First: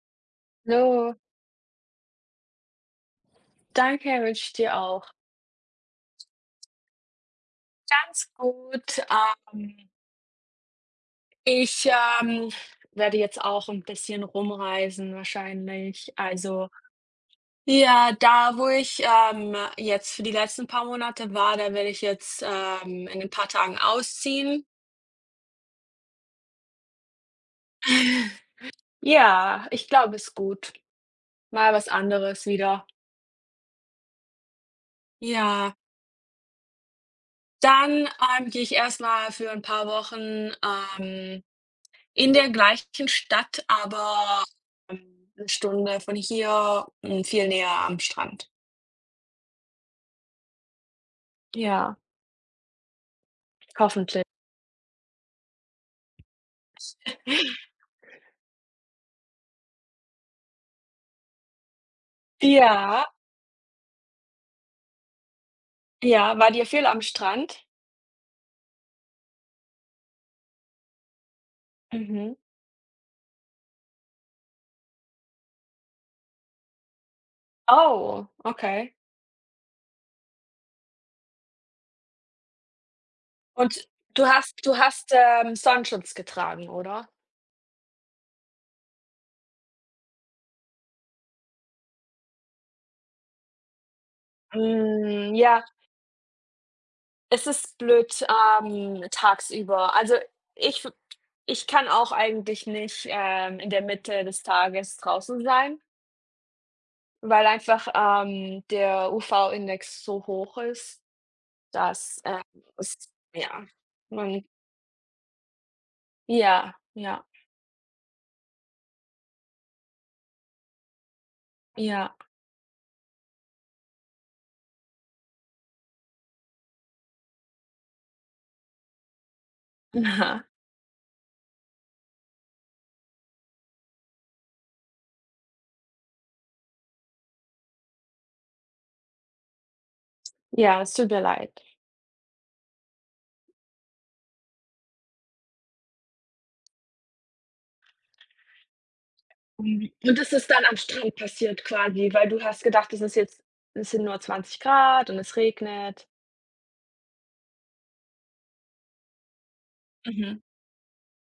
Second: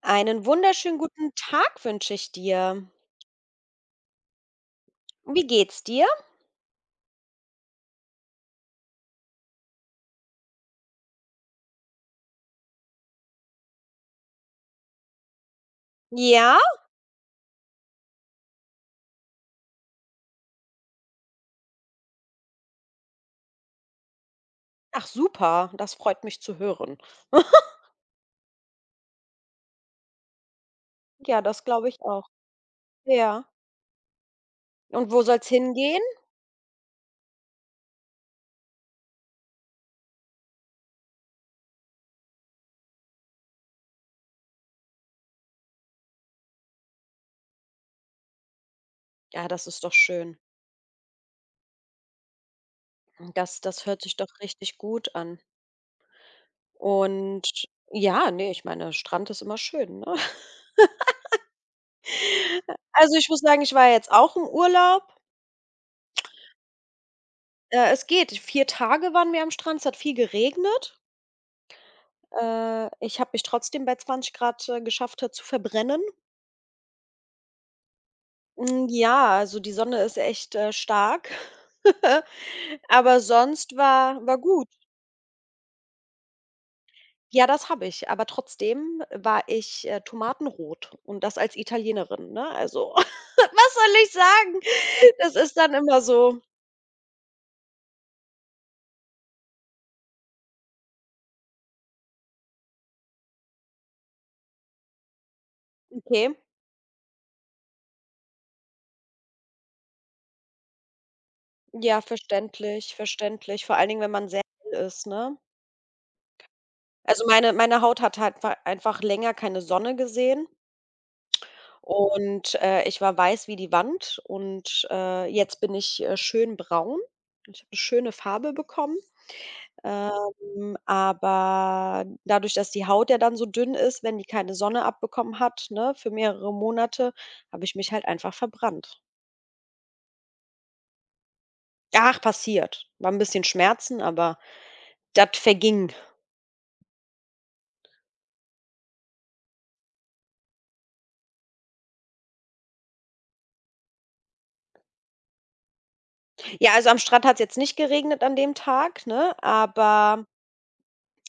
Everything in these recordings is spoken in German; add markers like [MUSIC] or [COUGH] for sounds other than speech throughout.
Einen wunderschönen Hallo, guten Tag wünsche ich dir. danke, wünsche ich dir auch. Wie geht's dir? Ganz gut. Ähm, ich werde jetzt auch ein bisschen rumreisen wahrscheinlich. Ja? Also, ja, da, wo ich jetzt für die letzten paar Monate war, da werde ich jetzt in ein paar Tagen ausziehen. Ach super, das freut mich zu hören. [LAUGHS] [LAUGHS] Ja, ich glaube, es ist gut. Ja, das Mal glaube was ich auch. anderes wieder. Ja. Und wo soll's Ja, hingehen? dann gehe ich erstmal für ein paar Wochen, ähm in der gleichen Stadt, aber 'ne Stunde von hier, viel näher am Strand. Ja, das ist doch schön. Ja, Das hört sich hoffentlich. doch richtig gut an. Und ja, ne, ich meine, Strand ist immer schön, ne? [LAUGHS] Ja, Also, ich muss sagen, ich war jetzt auch im Urlaub. ja, wart ihr viel am Strand? Es geht. 4 Tage waren wir am Strand, es hat viel geregnet. Mhm. Ich habe mich trotzdem bei 20 Grad geschafft, zu verbrennen. Oh, Hm, okay. ja, also die Sonne ist echt, stark, [LAUGHS] aber sonst Und war du war hast gut. du hast, ähm, Sonnenschutz getragen, oder? Ja, das habe ich, aber trotzdem war ich, tomatenrot, und das als Italienerin, ne? Also, [LAUGHS] was soll ich sagen? Hm, Das ist ja, dann immer so: es ist blöd tagsüber. Also, ich w ich kann auch eigentlich nicht in der Mitte des Tages draußen sein. „Okay, Weil einfach der UV-Index so hoch ist, ja, dass verständlich, es, verständlich", ja, vor allen Dingen, wenn man sehr man, hell ist, ne? ja, ja, Also, meine Haut hat halt wei einfach länger keine Sonne gesehen, ja, und, ich war weiß wie die Wand, und, jetzt bin ich, schön braun. Ich habe eine schöne Farbe bekommen. [LAUGHS] Aber dadurch, dass die Haut ja dann so dünn ist, wenn die keine Sonne abbekommen hat, ne, für mehrere Monate, habe ich mich halt einfach verbrannt. ja, es tut mir leid. Ach, passiert. War ein bisschen Schmerzen, aber das verging. Mhm. Und das ist dann am Strand passiert quasi, weil du hast gedacht, es ist jetzt es sind nur 20 Grad und es regnet. Ja, also, am Strand hat es jetzt nicht geregnet an dem Tag, ne, aber Mhm.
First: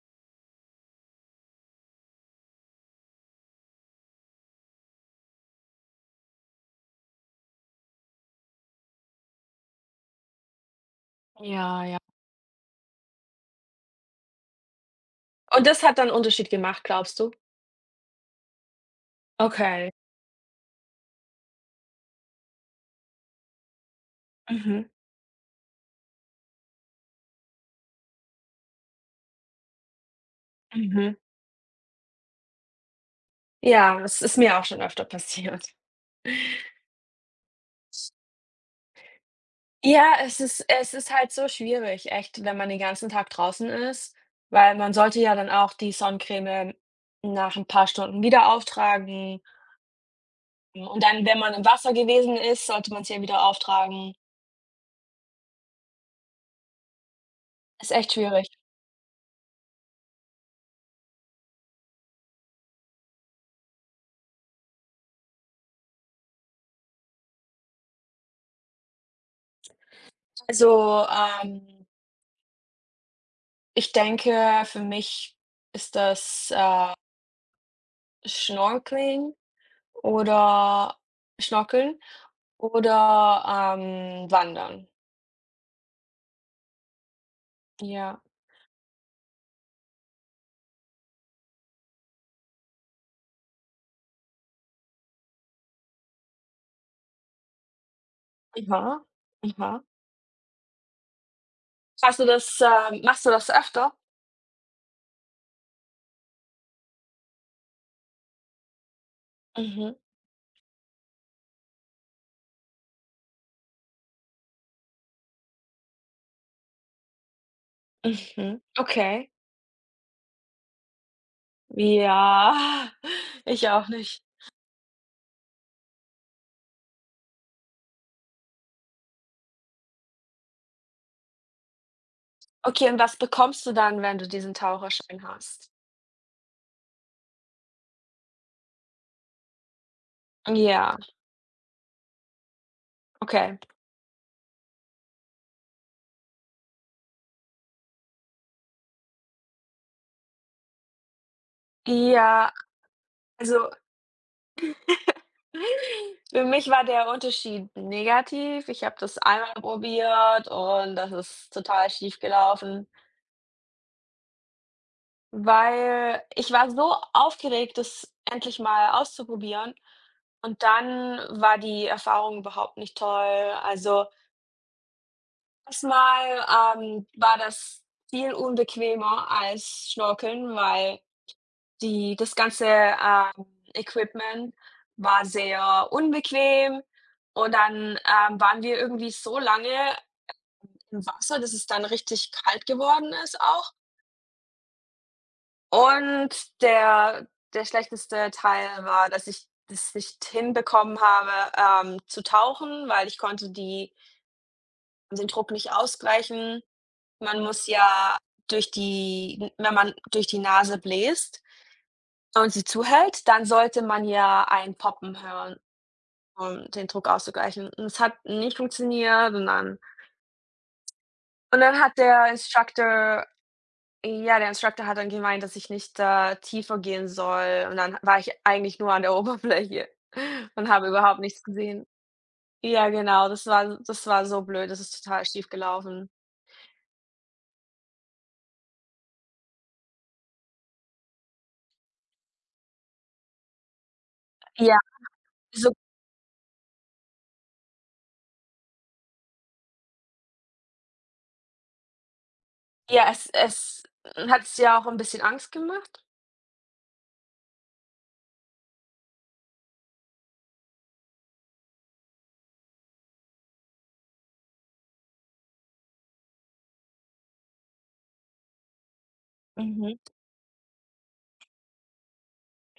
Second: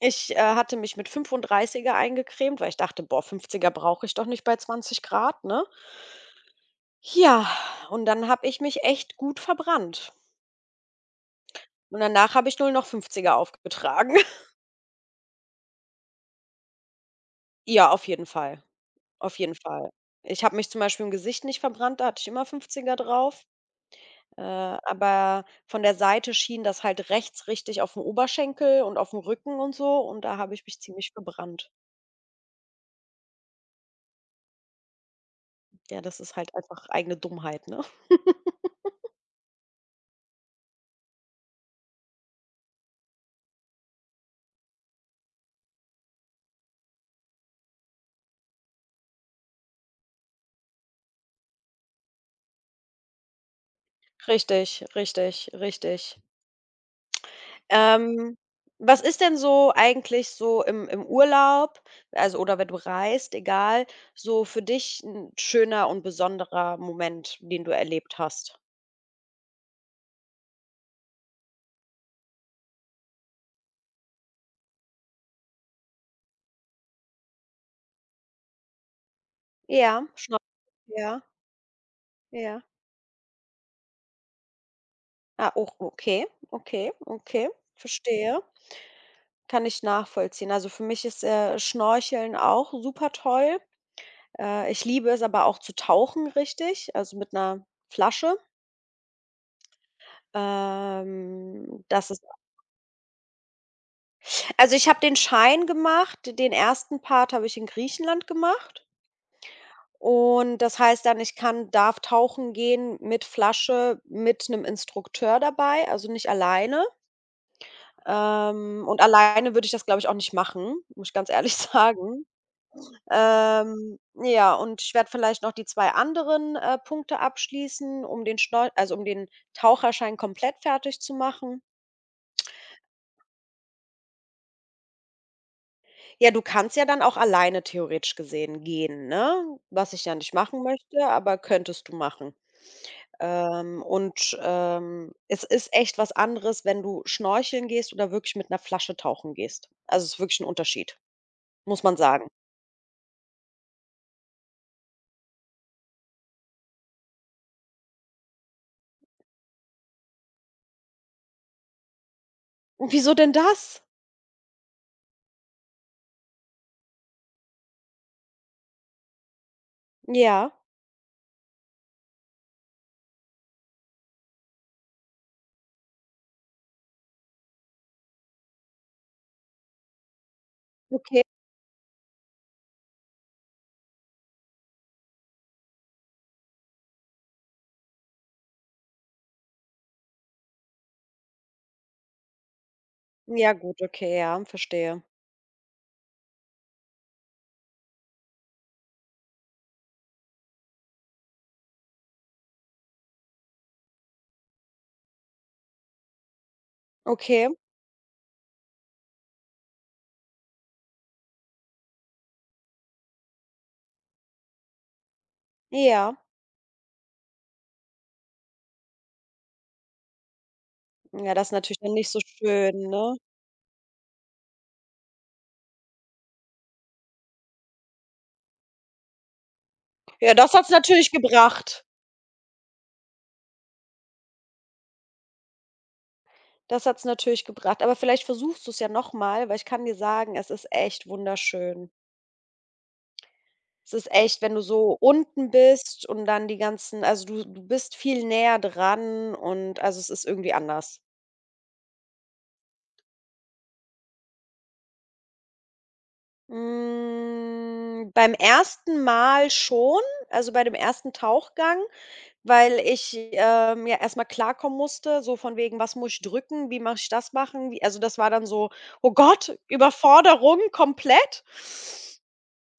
ich, hatte mich mit 35er eingecremt, weil ich dachte: „Boah, 50er brauche ich doch nicht bei 20 Grad, ne?" Ja, und dann habe ich mich echt gut verbrannt. Ja, ja. Und danach habe ich nur noch 50er aufgetragen. [LAUGHS] Und das hat dann 'n Unterschied gemacht, glaubst du? Ja, auf jeden Fall. Auf jeden Fall. Okay. Ich habe mich zum Beispiel im Gesicht nicht verbrannt, da hatte ich immer Fünfziger drauf, Mhm, aber von der Seite schien das halt rechts richtig auf dem Oberschenkel und auf dem Rücken und so, und da habe ich mich ziemlich mhm. verbrannt. Ja, das ist mir auch schon öfter passiert. Ja, das ist halt [LAUGHS] einfach eigene Dummheit, ne? [LAUGHS] Ja, es ist halt so schwierig, echt, wenn man den ganzen Tag draußen ist, weil man sollte ja dann auch die Sonnencreme nach ein paar Stunden wieder auftragen. Und dann, wenn man im Wasser gewesen ist, sollte man es ja wieder auftragen. Richtig, richtig, richtig. Ist echt Ähm, schwierig. Was ist denn so eigentlich so im Urlaub, also oder wenn du reist, egal, so für dich ein schöner und besonderer Moment, den du erlebt hast? Also, ich denke, für mich ist das Snorkeling Ja, schon, oder ja. Schnorkeln Ja. oder Wandern. Ah, oh okay, okay, okay, Ja. verstehe. Kann ich nachvollziehen. Also für mich ist, Schnorcheln auch super toll. Ich liebe es aber auch zu tauchen, richtig, also mit einer Flasche. Aha. Aha. Das Hast ist du das, ähm machst du das öfter? Also, ich habe den Schein gemacht, den ersten Part habe ich in Griechenland gemacht, Mhm, und das heißt dann, ich kann darf tauchen gehen mit Flasche, mit einem Instrukteur dabei, also nicht alleine. mhm. Und Okay. alleine würde ich das, glaube ich, auch nicht machen, muss ich ganz ehrlich [LAUGHS] sagen. Ja, [LAUGHS] ich auch nicht. Ja, und ich werde vielleicht noch die 2 anderen, Punkte abschließen, um den Schnor also, um den Taucherschein komplett fertig zu machen. Okay, und was bekommst du dann, wenn du diesen Taucherschein hast? Ja, du kannst ja dann auch alleine theoretisch gesehen gehen, ne? Was ich ja nicht machen Ja, möchte, aber könntest du machen. okay. Es ist echt was anderes, wenn du schnorcheln gehst oder wirklich mit einer Flasche tauchen gehst. Also, es ist wirklich ein Unterschied, muss man sagen. Ja, also [LAUGHS] für mich war der Unterschied negativ. Ich habe das einmal probiert und das ist total schief gelaufen, Wieso denn das? weil ich war so aufgeregt, das endlich mal auszuprobieren Ja, und dann war die Erfahrung überhaupt nicht toll. Also erstmal, war das viel unbequemer als Schnorcheln, weil okay. die das ganze Equipment war sehr unbequem und dann waren wir irgendwie so lange im Wasser, dass es dann richtig kalt geworden ist Ja auch. gut, okay, ja, verstehe. Und der schlechteste Teil war, dass ich das nicht hinbekommen habe zu tauchen, weil ich konnte die den Druck nicht ausgleichen. Man Okay, muss ja durch die wenn man durch die Nase bläst und sie zuhält, dann sollte man ja ein Poppen hören, ja. um den Druck auszugleichen. Und es hat nicht funktioniert und dann Ja, das ist und natürlich dann dann hat nicht so der schön, ne? Instructor ja, der Instructor hat dann gemeint, dass ich nicht da tiefer gehen soll und dann war ich eigentlich nur an der [LAUGHS] Oberfläche Ja, das und hat's habe natürlich überhaupt nichts gebracht. gesehen. Ja, genau, das war so blöd, das ist total schief gelaufen. Das hat's natürlich gebracht. Aber vielleicht versuchst du es ja noch mal, weil ich kann dir sagen, es ist echt wunderschön. Es ist echt, wenn du Ja, so unten so, bist und dann die ganzen also, du bist viel näher dran, und also, es ist irgendwie anders. ja, es hat's ja auch 'n bisschen Angst gemacht. Hm, beim ersten Mal schon, also, bei dem ersten Tauchgang, weil ich, ja erst mal klarkommen musste, so von wegen: „Was muss ich drücken? Wie mache ich das machen?" Wie Also, das war dann so: „Oh Gott, Mhm. Überforderung komplett."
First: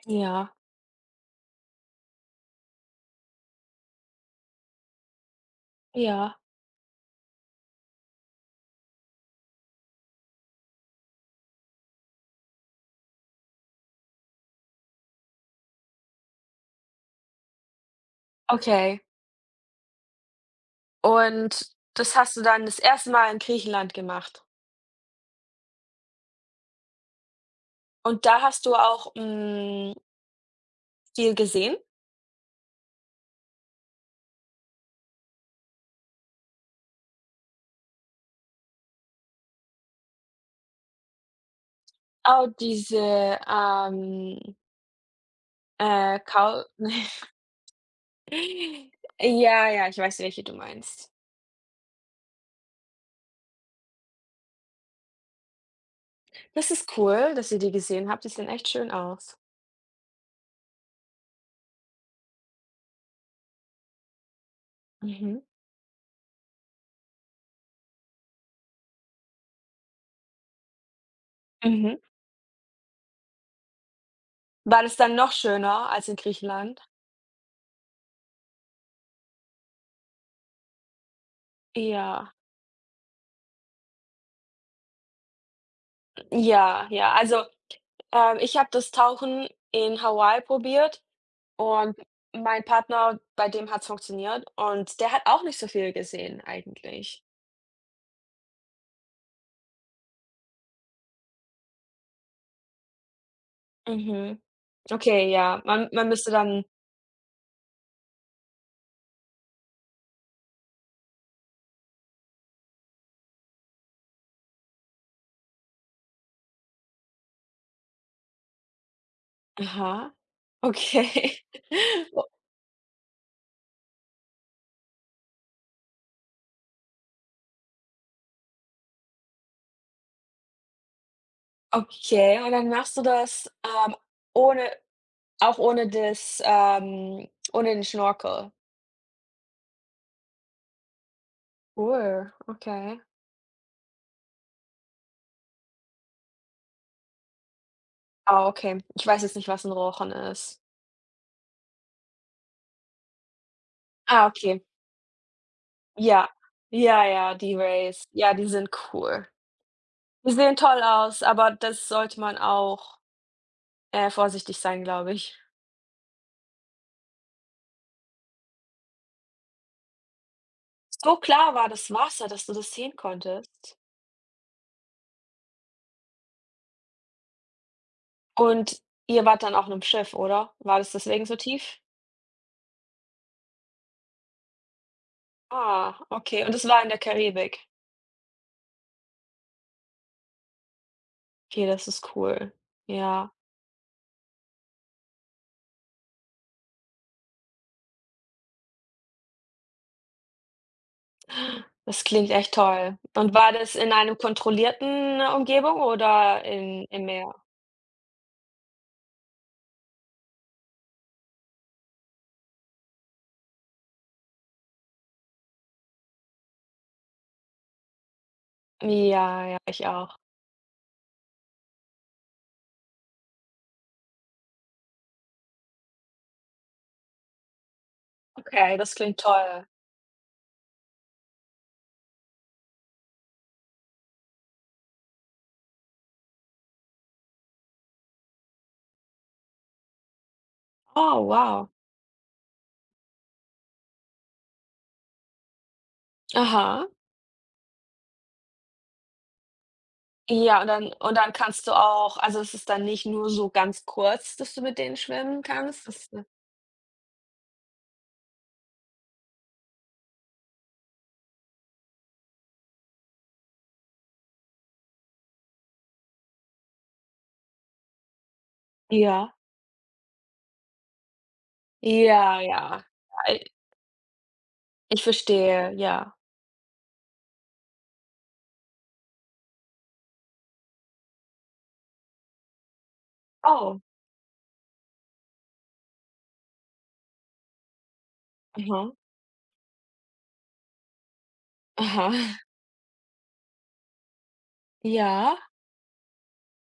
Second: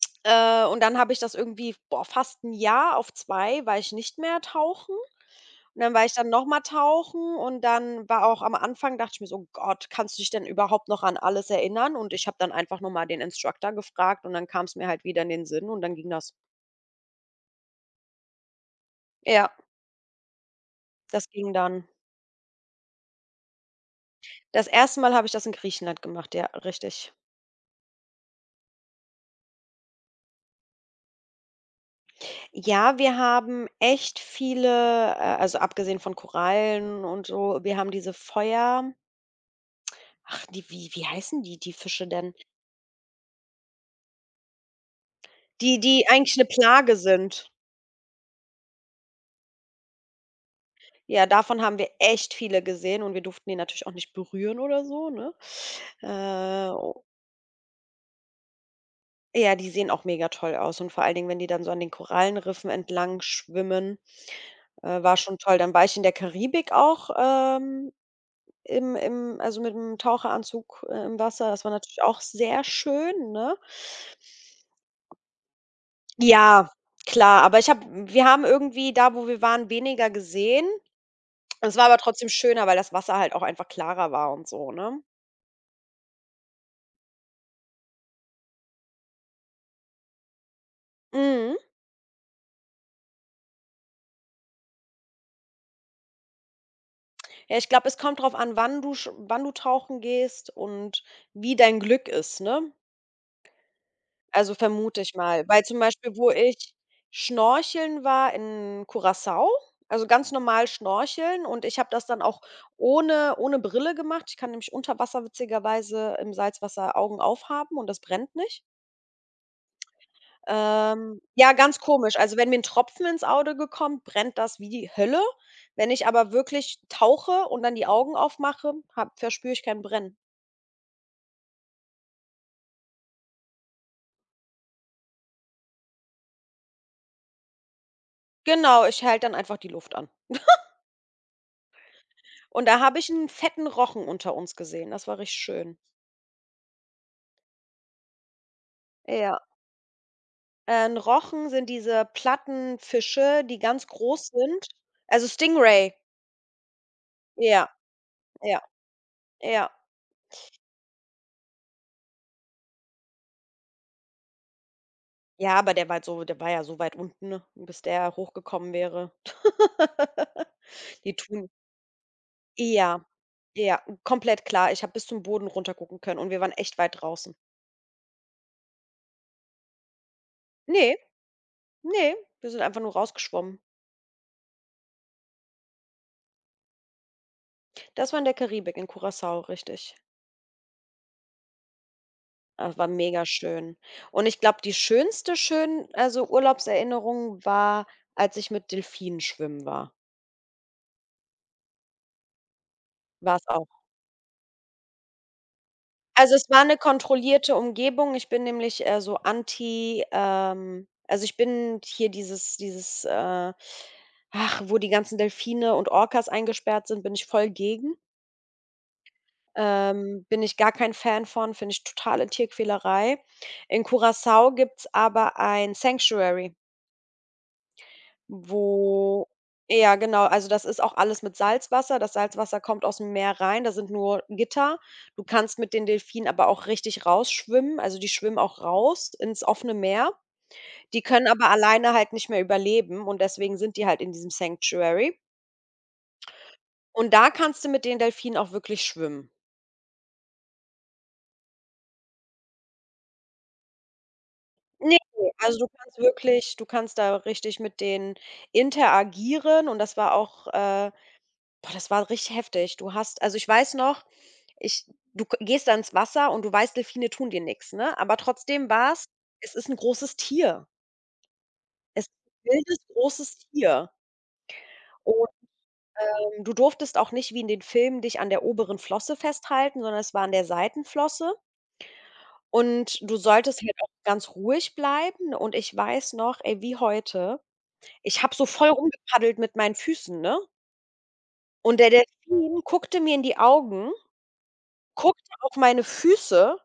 Ja, Und dann habe ich das irgendwie, boah, fast ein Jahr auf 2 war ich nicht mehr tauchen. Und dann war ich dann ja, noch mal tauchen, und dann war auch am Anfang dachte ich mir so: „Oh Gott, kannst du dich denn überhaupt noch an alles erinnern?" Und ich habe dann einfach noch mal den Instructor gefragt, und dann kam es mir halt wieder in den Sinn, und dann ging das. okay. Ja, das ging Und dann. das hast du dann das erste Mal in Griechenland gemacht. Das erste Mal habe ich das in Griechenland gemacht, ja, richtig. Und da hast du auch, viel gesehen? Ja, wir haben echt viele, also, abgesehen von Korallen und so, wir haben diese Feuer ach, die wie heißen die, die Fische denn? Oh, diese, Die die eigentlich eine Kau Plage [LAUGHS] sind. Ja, ja, ich weiß, welche du meinst. Ja, davon haben wir echt viele gesehen, und wir durften die natürlich auch nicht berühren oder so, ne? Das ist O cool, dass ihr die gesehen habt. Die sehen echt schön aus. Ja, die sehen auch mega toll aus, und vor allen Dingen, wenn die dann so an den Korallenriffen entlang schwimmen, war schon Mhm, toll. Dann war ich in der Karibik auch, im also, mit dem Taucheranzug, im Wasser. Das war mhm. natürlich auch sehr schön, ne? War das dann noch schöner als in Ja, Griechenland? klar, aber ich habe wir haben irgendwie da, wo wir waren, weniger gesehen. Es war aber trotzdem Ja, schöner, weil das Wasser halt auch einfach klarer war und so, ne? ja, ja. Also, ich habe das Tauchen in Hawaii probiert. Mhm. Und mein Partner, bei dem hat es funktioniert und der hat auch nicht so viel gesehen eigentlich. Ja, ich glaube, es kommt drauf an, wann du tauchen gehst und wie dein Glück ist, ne? Mhm. Also, vermute ich Okay, mal. ja, Weil zum man Beispiel, wo müsste dann. ich schnorcheln war in Curaçao, also ganz normal schnorcheln, und ich habe das dann auch ohne Brille gemacht. Ich kann nämlich unter Wasser witzigerweise im Salzwasser Augen aufhaben, und das brennt nicht. Aha, okay. Ja, ganz komisch. [LAUGHS] Also, wenn mir ein Tropfen ins Auge gekommen, brennt das wie die Hölle. Wenn ich aber wirklich tauche und dann die Augen aufmache, habe verspüre ich kein Brennen. O okay, und dann machst du das ohne auch ohne das ohne den Schnorchel? Genau, ich halte dann einfach die Luft an. Cool, Und da habe okay. ich einen fetten Rochen unter uns gesehen. Das war richtig schön. Ah, okay. Ich weiß jetzt Ja, nicht, was ein Rochen ist. 'N Rochen sind diese Plattenfische, die ganz groß Ah, okay. sind. Also Stingray. Ja. Ja, ja, die Ja, Rays. Ja, die ja, sind cool. ja. Die sehen toll aus, aber das sollte man auch vorsichtig sein, glaube ich. Ja, aber der war ja so weit unten, ne, bis der hochgekommen wäre. [LAUGHS] Die So tun klar war das Wasser, dass du das sehen Ja, konntest. ja, komplett klar. Ich habe bis zum Boden runtergucken können, und wir waren echt weit draußen. Und ihr wart dann auch auf 'nem Schiff, oder? War das Ne, deswegen so tief? ne, wir sind einfach nur rausgeschwommen. Ah, okay. Und das war in der Karibik. Das war in der Karibik, in Curaçao, richtig. Okay, das ist cool. Das war mega Ja, schön. Und ich glaube, die schönste schön also, Urlaubserinnerung war, als ich mit Delfinen schwimmen war. das klingt echt toll. Und War's war auch. das in einem kontrollierten Umgebung Also, oder es war 'ne in im Meer? kontrollierte Umgebung. Ich bin nämlich, so anti also, ich bin hier dieses, ach, wo die ganzen Delfine und Orcas eingesperrt sind, bin ich voll gegen. Ja, ja, ich auch. Bin ich gar kein Fan von, finde ich totale Tierquälerei. In Curaçao gibt's aber ein Sanctuary. Okay, das klingt Wo toll. Ja, genau, also das ist auch alles mit Salzwasser. Das Salzwasser kommt aus dem Meer rein, da sind nur Gitter. Du kannst mit den Delfinen aber auch richtig rausschwimmen. Also, die schwimmen auch raus ins offene Meer. Die Oh, können aber wow. alleine halt nicht mehr überleben, und deswegen sind die halt in diesem Sanctuary. Aha. Und da kannst du mit den Delfinen auch wirklich schwimmen. Ja, und dann kannst du auch, also, es ist dann nicht nur so ganz kurz, dass du mit denen Ne, schwimmen also kannst? Das du kannst da richtig mit denen interagieren, und das war auch, boah, das war richtig heftig. Du hast Also, ich weiß noch, ich du k gehst da ins Wasser, und du weißt, Delfine tun dir nichts, ne? Aber trotzdem war es Ja, Es ist ein großes Tier. Es ist ja, ein wildes, ja. großes Ei Tier. Ich Und, verstehe, ja. Du durftest auch nicht wie in den Filmen dich an der oberen Flosse festhalten, sondern es war an der Seitenflosse. Und du solltest halt Oh, auch ganz ruhig bleiben. Und ich weiß noch, ey, wie heute, ich habe so voll aha, rumgepaddelt mit meinen Füßen, ne? Und der aha, Delfin guckte mir in die Augen. Guckte ja. auf meine Füße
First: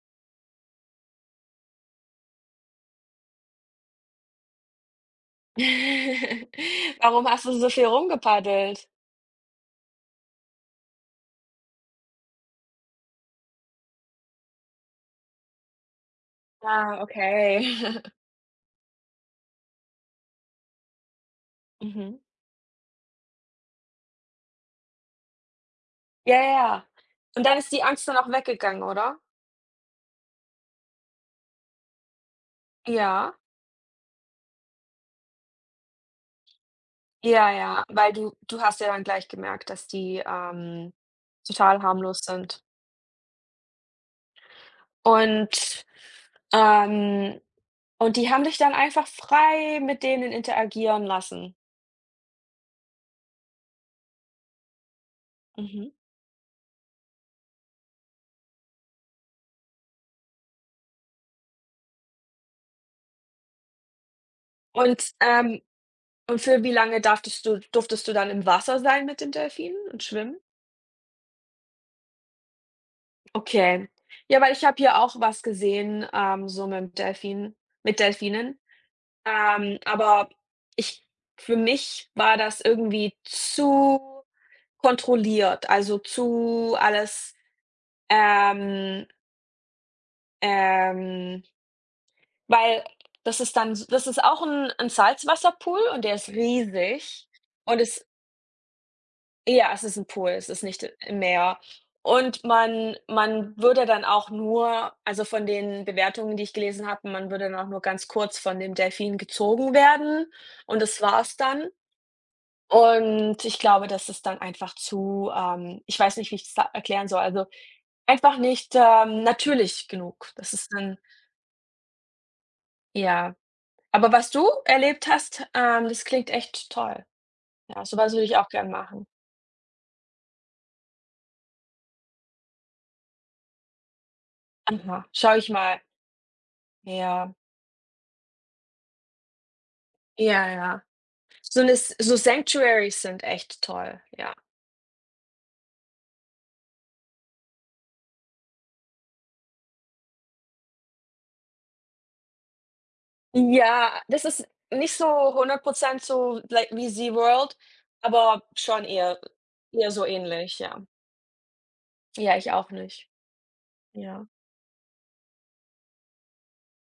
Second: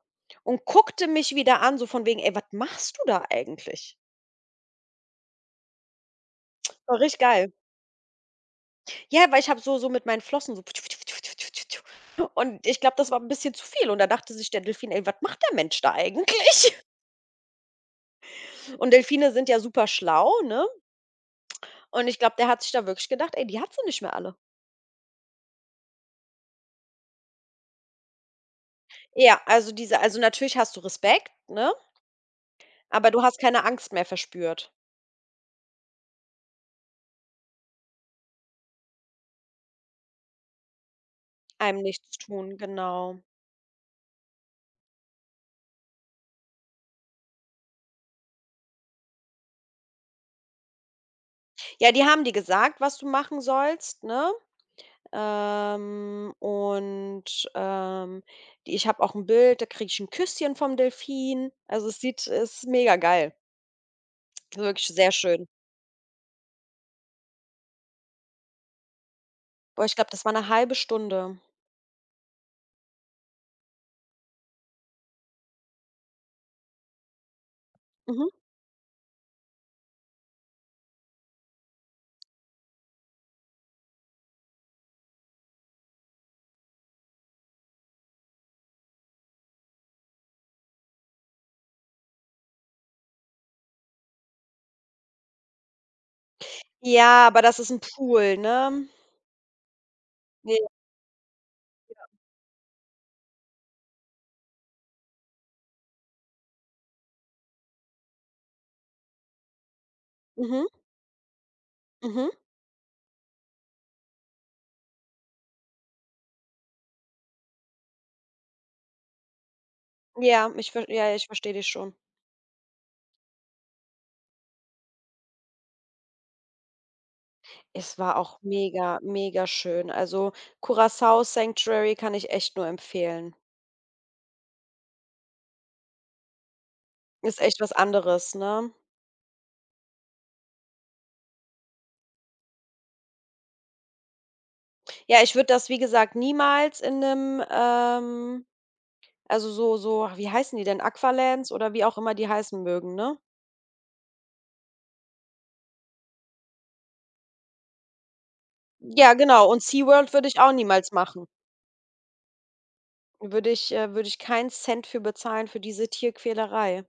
und guckte mich wieder an, so von wegen: „Ey, was machst du da eigentlich?" [LAUGHS] War richtig Warum hast geil. du so viel rumgepaddelt? Ja, weil ich habe so mit meinen Flossen so [UNINTELLIGIBLE] und ich glaube, das war 'n bisschen zu viel, und da dachte sich der Delfin: „Ey, was macht der Mensch da eigentlich?" [LAUGHS] Ah, okay. [LAUGHS] Und Delfine sind ja super schlau, ne? Und ich Mhm. glaube, der hat sich da wirklich gedacht: „Ey, die hat sie nicht mehr alle." Ja, ja, ja. Und dann ist die Angst dann auch weggegangen, oder? Ja, also diese also natürlich hast du Respekt, ne, aber du Ja, hast keine Angst mehr verspürt, ja, ja, weil du hast ja dann gleich gemerkt, dass die einem total nichts harmlos tun, sind. genau. Und, ähm und die haben dich dann einfach frei mit denen interagieren lassen. Ja, die haben dir gesagt, was du machen sollst, ne? Mhm. Und, ähm, die Ich habe auch ein Bild, da kriege ich ein Küsschen vom Delfin. Also, es ist mega geil. Also, wirklich sehr Und, schön. ähm Und für wie lange darftest du durftest du dann im Wasser sein mit den Delfinen Boah, ich und glaube, das war schwimmen? eine halbe Stunde. Okay. Ja, weil ich habe hier auch was gesehen, so mit Mhm. Delfinen. Aber ich für mich war das irgendwie zu kontrolliert, also zu alles, ähm, ähm weil das ist auch ein 'n Salzwasserpool und der ist Ja, riesig aber das ist ein und es, Pool, ne? ja, es ist 'n Pool, es ist Ja. nicht im Meer. Und man würde dann auch nur, also, von den Bewertungen, die ich gelesen habe, man würde dann auch nur ganz kurz von dem Delfin gezogen werden Mhm, und das war's dann. mhm. Und ich glaube, das ist dann einfach zu. Ich weiß nicht, wie ich das da erklären soll, also, einfach nicht natürlich genug. Ja, Das ist ich ver dann ja, ja, ich verstehe dich schon. ja. Aber was du erlebt hast, das klingt echt toll. Ja, Es so was war würde ich auch auch gern mega, machen. mega schön. Also, Curaçao Sanctuary kann ich echt nur empfehlen. Aha, schaue ich mal. Ja. Ist echt was anderes, ne? Ja, ja. So 'ne S so Sanctuaries sind echt toll, ja. Ja, ich würde das, wie gesagt, niemals in einem also so ach, wie heißen die denn? Aqualands oder wie auch immer die heißen mögen, ne? Ja, das ist nicht so 100% so like wie SeaWorld, aber schon Ja, eher genau. Und eher so SeaWorld würde ich auch ähnlich, ja. niemals machen. Ja, ich auch nicht. Würde ich Ja. keinen Cent für bezahlen für diese Tierquälerei.